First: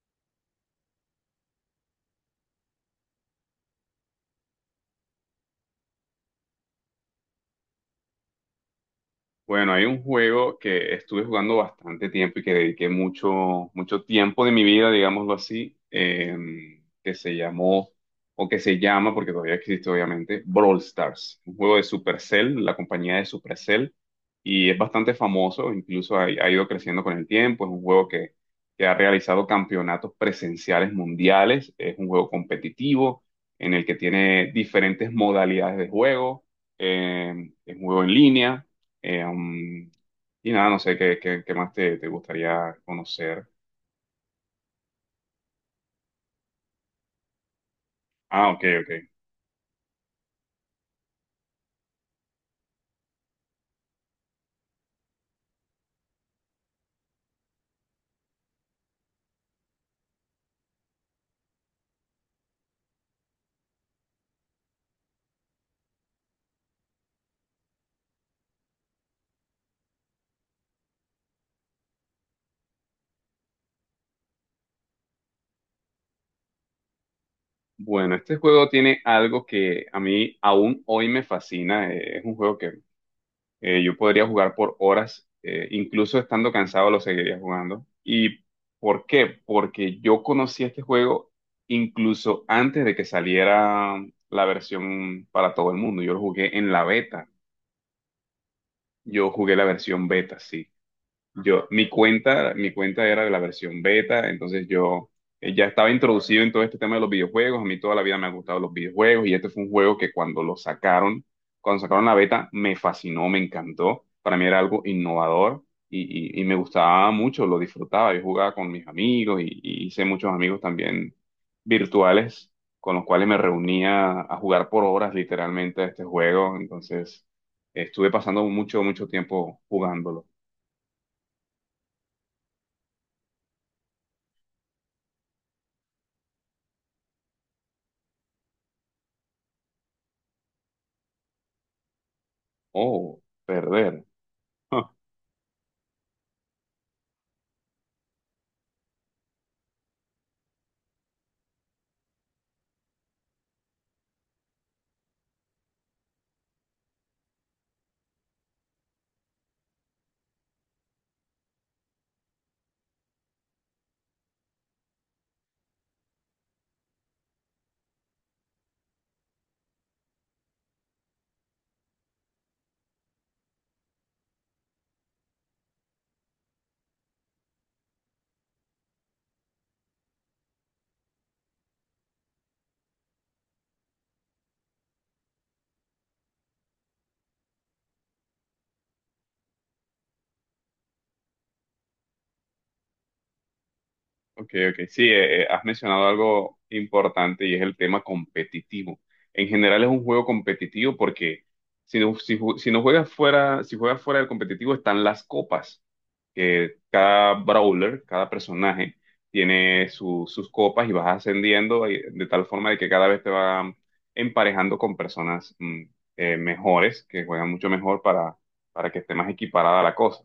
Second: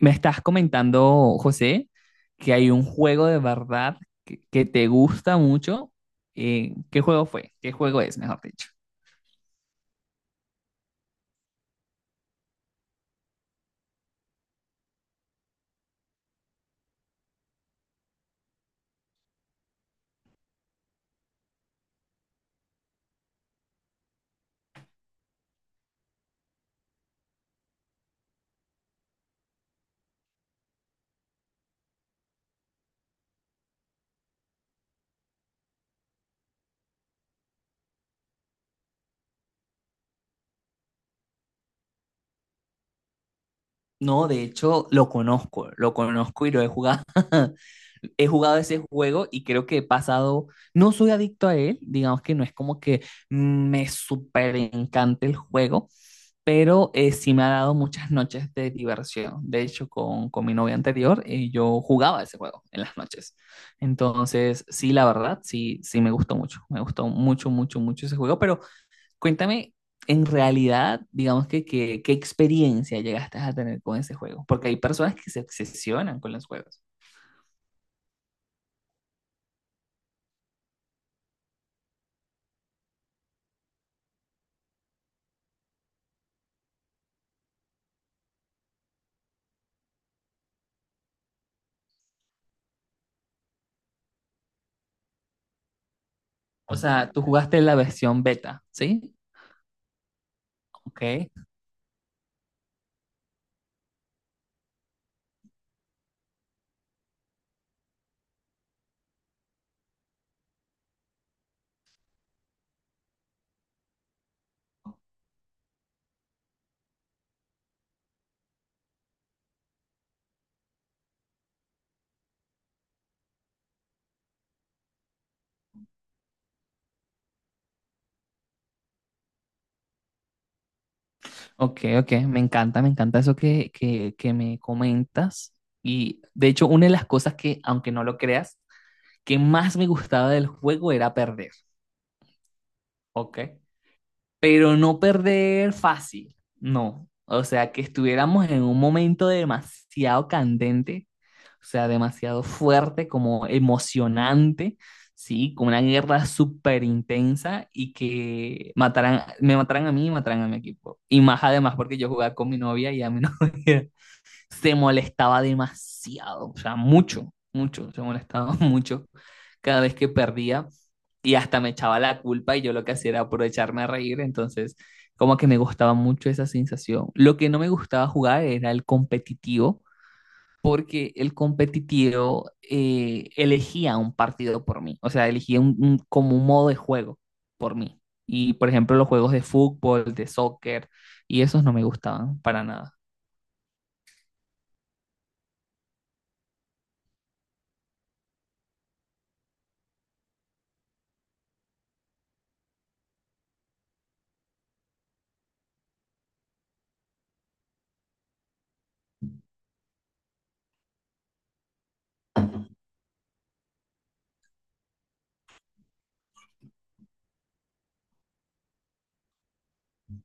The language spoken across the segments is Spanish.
Me estás comentando, José, que hay un juego de verdad que te gusta mucho. ¿Qué juego fue? ¿Qué juego es, mejor dicho? Bueno, hay un juego que estuve jugando bastante tiempo y que dediqué mucho, mucho tiempo de mi vida, digámoslo así, que se llamó, o que se llama, porque todavía existe obviamente, Brawl Stars, un juego de Supercell, la compañía de Supercell, y es bastante famoso, incluso ha ido creciendo con el tiempo, es un juego que ha realizado campeonatos presenciales mundiales, es un juego competitivo en el que tiene diferentes modalidades de juego, es un juego en línea eh, um, y nada, no sé qué más te gustaría conocer. No, de hecho, lo conozco y lo he jugado. He Ah, jugado ok, ese ok. juego y creo que he pasado, no soy adicto a él, digamos que no es como que me súper encanta el juego, pero sí me ha dado muchas noches de diversión. De hecho, con mi novia anterior, yo jugaba ese juego en las noches. Entonces, sí, la verdad, sí me gustó mucho, mucho, mucho ese juego, pero cuéntame, en realidad, digamos qué experiencia llegaste a tener con ese juego, porque hay personas que se obsesionan con los juegos. Bueno, este juego tiene algo que a mí aún hoy me fascina. Es un juego que yo podría jugar por horas, incluso estando cansado lo seguiría jugando. ¿Y por qué? Porque yo conocí este juego incluso antes de que saliera la versión para todo el mundo. Yo lo jugué en O la sea, tú beta. jugaste la versión beta, ¿sí? Yo jugué la versión beta, sí. Ok, Yo, mi cuenta era de la versión beta, entonces yo ya estaba introducido en todo este tema de los videojuegos. A mí toda la vida me han gustado los videojuegos y este fue un juego que cuando lo sacaron, cuando sacaron la beta, me fascinó, me encantó. Para mí era algo innovador y me gustaba mucho, lo disfrutaba. Yo jugaba con mis amigos y hice muchos amigos también virtuales con los cuales me reunía a jugar por horas literalmente a este juego. Entonces, estuve pasando mucho, mucho tiempo jugándolo. ok, ok, me encanta eso que me comentas. Y de hecho, una de las cosas que, aunque no lo creas, que más me gustaba del juego era perder, Oh, ¿ok? perder. Pero no perder fácil, no. O sea, que estuviéramos en un momento demasiado candente, o sea, demasiado fuerte, como emocionante, ¿sí? Como una guerra súper intensa y que mataran, me mataran a mí y mataran a mi equipo. Y más además porque yo jugaba con mi novia y a mi novia se molestaba demasiado, o sea, mucho, mucho, se molestaba mucho cada vez que perdía y hasta me echaba la culpa y yo lo que hacía era aprovecharme a reír, entonces como que me gustaba mucho esa sensación. Lo que no me gustaba jugar era el competitivo, porque el competitivo elegía un partido por mí, o sea, elegía como un modo de juego por mí. Y por ejemplo, los juegos de fútbol, de soccer, y esos no me gustaban para nada. Ok, ok. Sí, has mencionado algo importante y es el tema competitivo. En general es un juego competitivo porque si no, si no juegas fuera, si juegas fuera del competitivo están las copas, que cada brawler, cada personaje sus copas y vas ascendiendo y de tal forma de que cada vez te van emparejando con personas mejores, que juegan mucho mejor para que esté más equiparada la cosa.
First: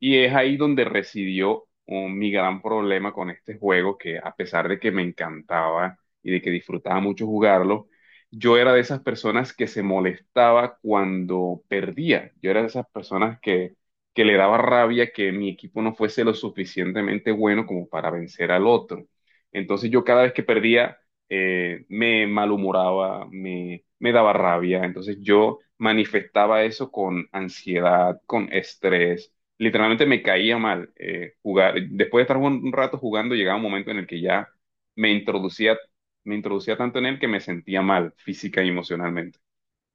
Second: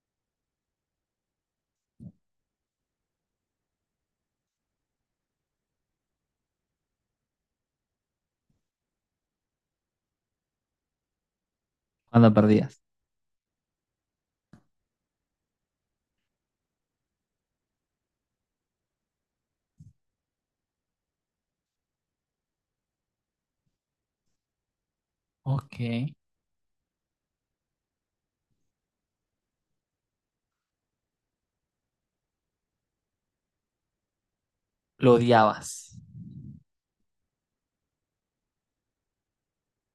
Y es ahí donde residió mi gran problema con este juego, que a pesar de que me encantaba y de que disfrutaba mucho jugarlo, yo era de esas personas que se molestaba cuando perdía. Cuando Yo era de perdías. esas personas que le daba rabia que mi equipo no fuese lo suficientemente bueno como para vencer al otro. Entonces yo cada vez que perdía me malhumoraba, me daba rabia. Entonces yo Ok, manifestaba eso con ansiedad, con estrés, literalmente me caía mal jugar. Después de estar un rato jugando, llegaba un momento en el que ya me lo introducía, odiabas. me introducía tanto en él que me sentía mal física y emocionalmente,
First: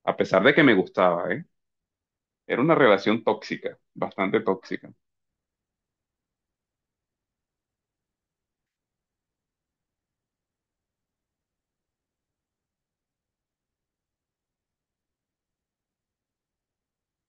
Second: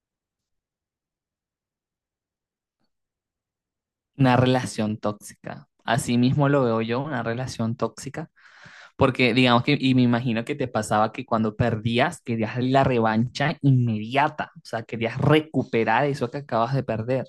a pesar de que me gustaba, ¿eh? Era una relación tóxica, Una bastante tóxica. relación tóxica. Así mismo lo veo yo, una relación tóxica. Porque digamos que, y me imagino que te pasaba que cuando perdías, querías la revancha inmediata, o sea, querías recuperar eso que acabas de perder.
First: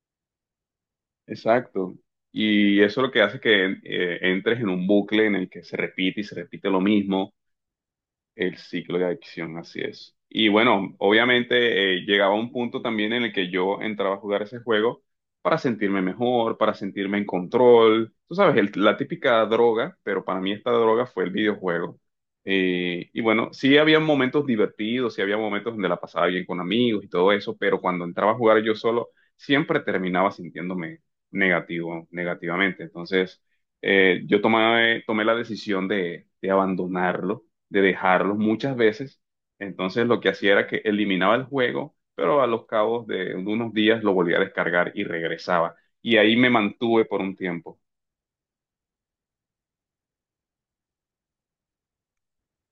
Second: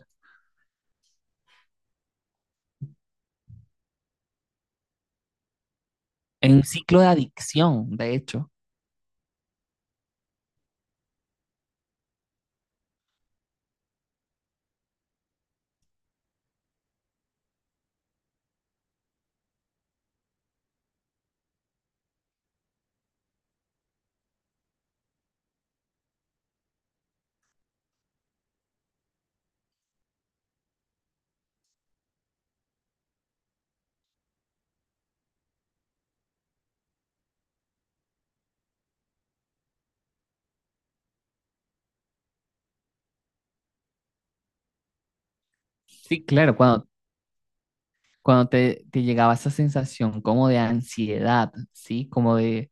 Exacto. Y eso es lo que hace que entres en un bucle en el que se repite y se En un repite lo ciclo de mismo. adicción, de hecho. El ciclo de adicción, así es. Y bueno, obviamente llegaba un punto también en el que yo entraba a jugar ese juego para sentirme mejor, para sentirme en control. Tú sabes, la típica droga, pero para mí esta droga fue el videojuego. Y bueno, sí había momentos divertidos, sí había momentos donde la pasaba bien con amigos y todo eso, pero cuando entraba a jugar yo solo, siempre terminaba sintiéndome negativo, negativamente. Entonces, yo tomé la decisión de abandonarlo, de dejarlos muchas veces. Entonces lo que hacía era que eliminaba el juego, pero a los cabos de unos días lo volvía a descargar y regresaba. Y Sí, ahí me claro, cuando, mantuve por un tiempo. cuando te llegaba esa sensación como de ansiedad, ¿sí? Como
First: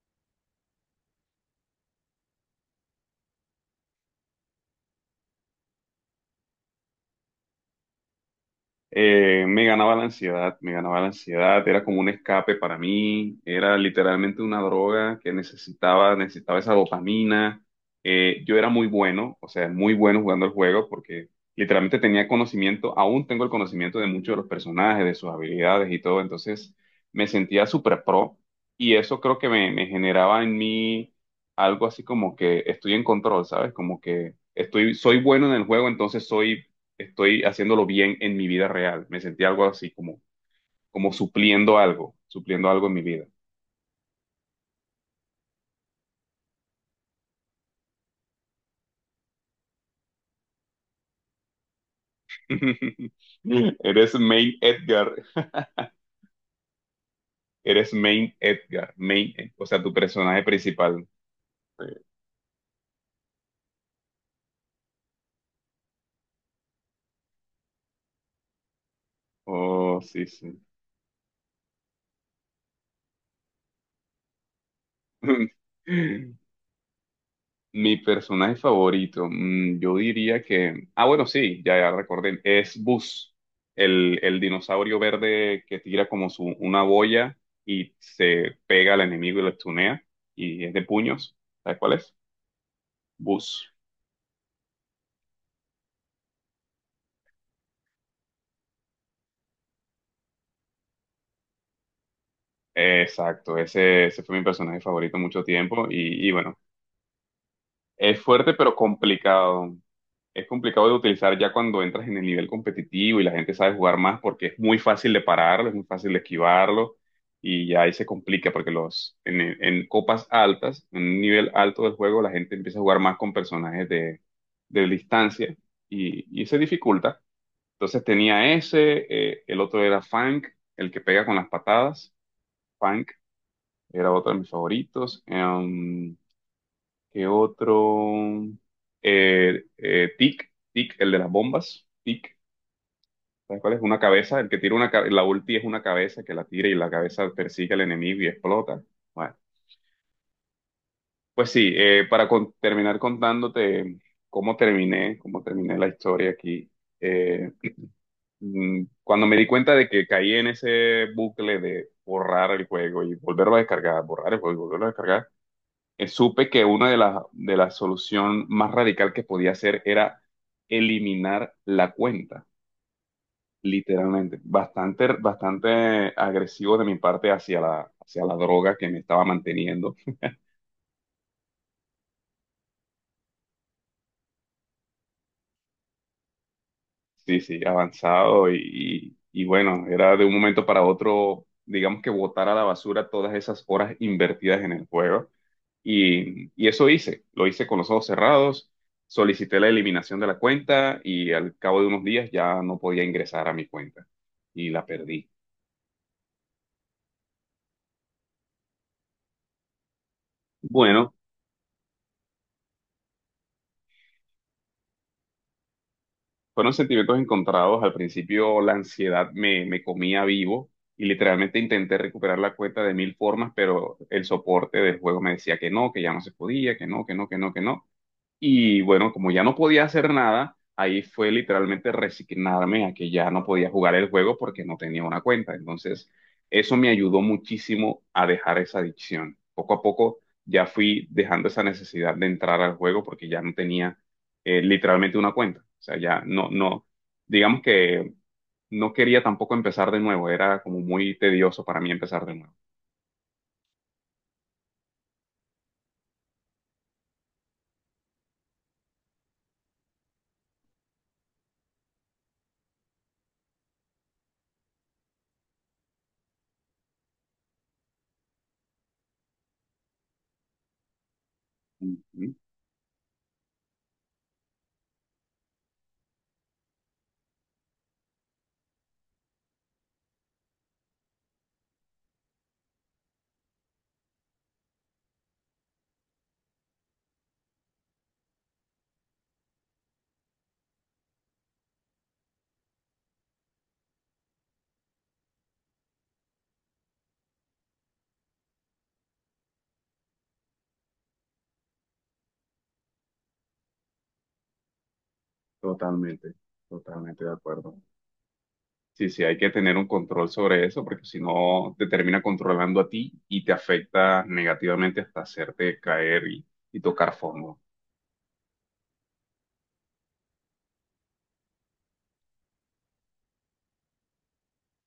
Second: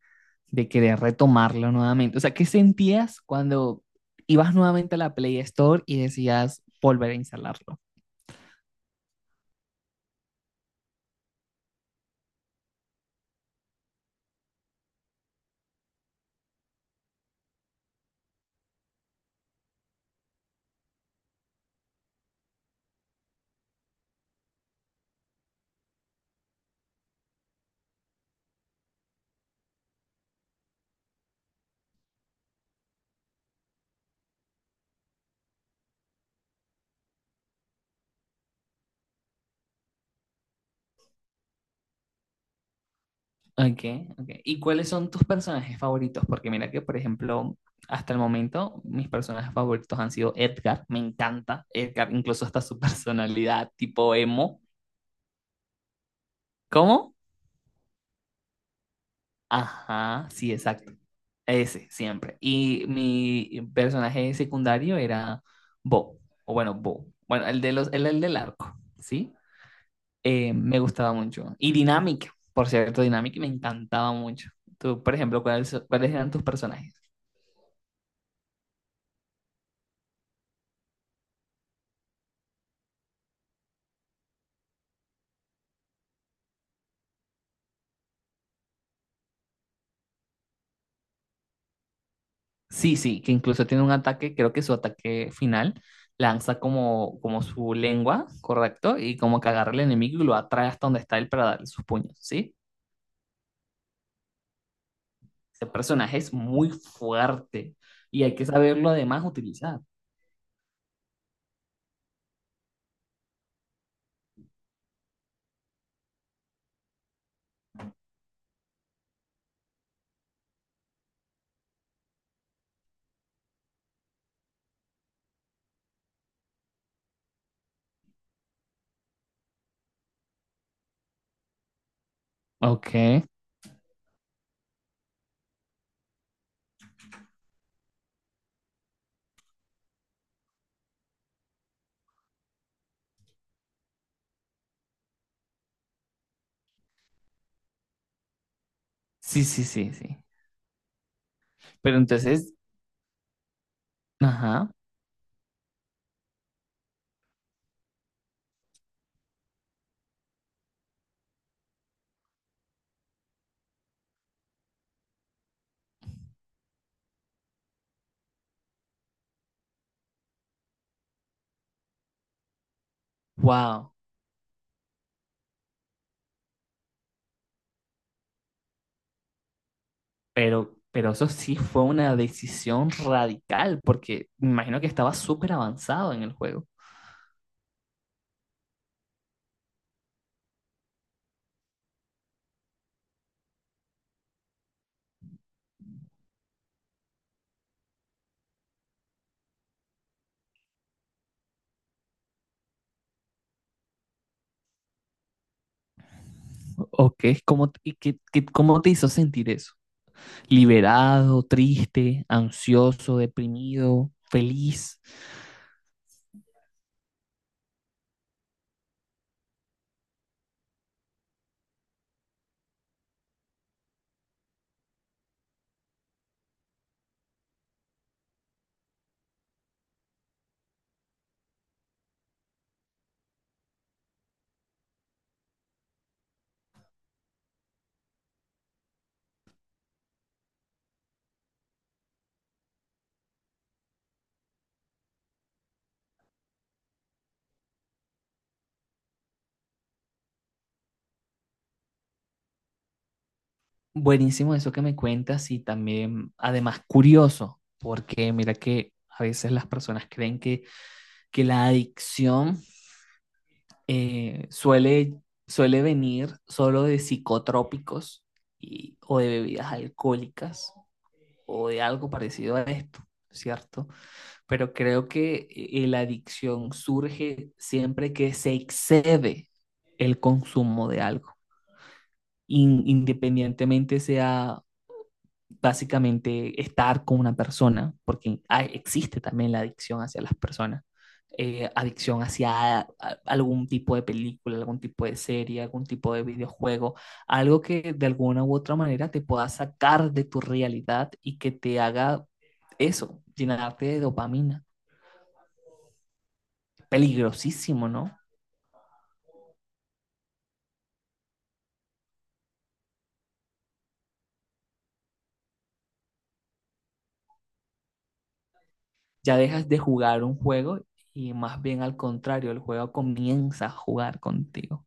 de querer retomarlo nuevamente. O sea, ¿qué sentías cuando ibas nuevamente a la Play Store y decías volver a instalarlo? Me ganaba la ansiedad, me ganaba la ansiedad, era como un escape para mí, era literalmente una droga que necesitaba, necesitaba esa dopamina. Yo era muy bueno, o sea, muy bueno jugando el juego porque literalmente tenía conocimiento, aún tengo el conocimiento de muchos de los personajes, de sus habilidades y todo, entonces me sentía súper pro y eso creo que me generaba en mí algo así como que estoy en control, ¿sabes? Como que estoy, soy bueno en el juego, entonces soy, estoy haciéndolo bien en mi vida real. Me sentí algo así, como, como supliendo algo en mi vida. Okay, okay. ¿Y cuáles son tus personajes favoritos? Porque mira que, por ejemplo, hasta el momento mis personajes favoritos han sido Edgar, me encanta Edgar, incluso hasta su personalidad Eres tipo Main emo. Edgar, ¿Cómo? eres Main Edgar, Main, o sea, tu Ajá, personaje sí, exacto. principal. Ese, Sí. siempre. Y mi personaje secundario era Bo, o bueno, Bo. Bueno, el de los, el del arco, ¿sí? Oh, sí, sí. Me gustaba mucho. Y Dynamic, por cierto, Dynamic me encantaba mucho. Tú, por ejemplo, ¿cuáles eran tus personajes? Mi personaje favorito, mm, yo diría que... Ah, bueno, sí, ya recordé. Es Buzz, el dinosaurio verde que tira como su, una boya y se pega al enemigo y lo estunea. Y es de puños. ¿Sabes cuál es? Sí, sí, que Buzz. incluso tiene un ataque, creo que su ataque final lanza como, como su lengua, ¿correcto? Y como que agarra al enemigo y lo atrae hasta donde está él para darle sus puños, ¿sí? Exacto, ese fue mi personaje favorito mucho Ese tiempo. personaje Y es bueno, muy fuerte es y hay que fuerte pero saberlo además complicado. utilizar. Es complicado de utilizar ya cuando entras en el nivel competitivo y la gente sabe jugar más porque es muy fácil de pararlo, es muy fácil de esquivarlo y ya ahí se complica porque en copas altas, en un nivel alto del juego, la gente empieza a jugar más con personajes de distancia y se dificulta. Entonces tenía ese, el otro era Funk, el que pega con las patadas, Ok, Funk era otro de mis favoritos. ¿Qué otro? Tic, Tic, el de las bombas. Tic, ¿sabes cuál es? Una cabeza, el que tira una cabeza, la ulti es una cabeza que la tira y la cabeza persigue al enemigo y explota. Bueno, sí, sí, sí, sí. pues sí, Pero para entonces, terminar contándote ajá, cómo terminé la historia aquí. eh, Cuando me di cuenta de que caí en ese bucle de borrar el juego y volverlo a descargar, borrar el juego y volverlo a descargar, supe que una de las de la solución más radical que podía hacer era eliminar la cuenta, wow, literalmente. Bastante, bastante agresivo de mi parte hacia hacia la droga que me estaba manteniendo. Pero eso sí fue una decisión radical porque me imagino que estaba súper avanzado en el juego. Sí, sí, avanzado y bueno, era de un momento para otro, digamos que botar a la basura todas esas horas invertidas en el juego. Y eso hice, lo hice con los ojos cerrados, solicité la eliminación de la cuenta y al cabo de unos días ya no podía ingresar a mi cuenta y la perdí. Ok, ¿cómo, y qué, cómo te hizo sentir eso? Bueno, Liberado, triste, ansioso, deprimido, feliz. fueron sentimientos encontrados. Al principio la ansiedad me comía vivo y literalmente intenté recuperar la cuenta de mil formas, pero el soporte del juego me decía que no, que ya no se podía, que no, que no, que no, que no. Y bueno, como ya no podía hacer nada, ahí fue literalmente resignarme a que ya no podía jugar el juego porque no tenía una cuenta. Entonces, eso me ayudó muchísimo a dejar esa adicción. Poco a poco ya fui dejando esa necesidad de entrar al juego porque ya no tenía literalmente una cuenta. O sea, ya no, no, digamos que no quería tampoco empezar de nuevo. Era como muy tedioso para mí empezar de nuevo. Buenísimo eso que me cuentas y también, además, curioso, porque mira que a veces las personas creen que la adicción suele, suele venir solo de psicotrópicos y, o de bebidas alcohólicas o de algo Ujú, parecido a esto, ¿cierto? Pero creo que la adicción surge siempre que se excede el consumo de algo, in- independientemente sea básicamente estar con una persona, porque hay- existe también la adicción hacia las personas, adicción hacia a- algún tipo de película, algún tipo de serie, algún tipo de videojuego, algo que de alguna u otra manera te pueda sacar de tu realidad y que te haga eso, llenarte de dopamina. totalmente, totalmente de acuerdo. Peligrosísimo, ¿no? Sí, sí, hay que tener un control sobre eso porque si no te termina controlando a ti y te afecta negativamente hasta hacerte caer y tocar fondo. Ya dejas de jugar un juego y más bien al contrario, el juego comienza a jugar contigo.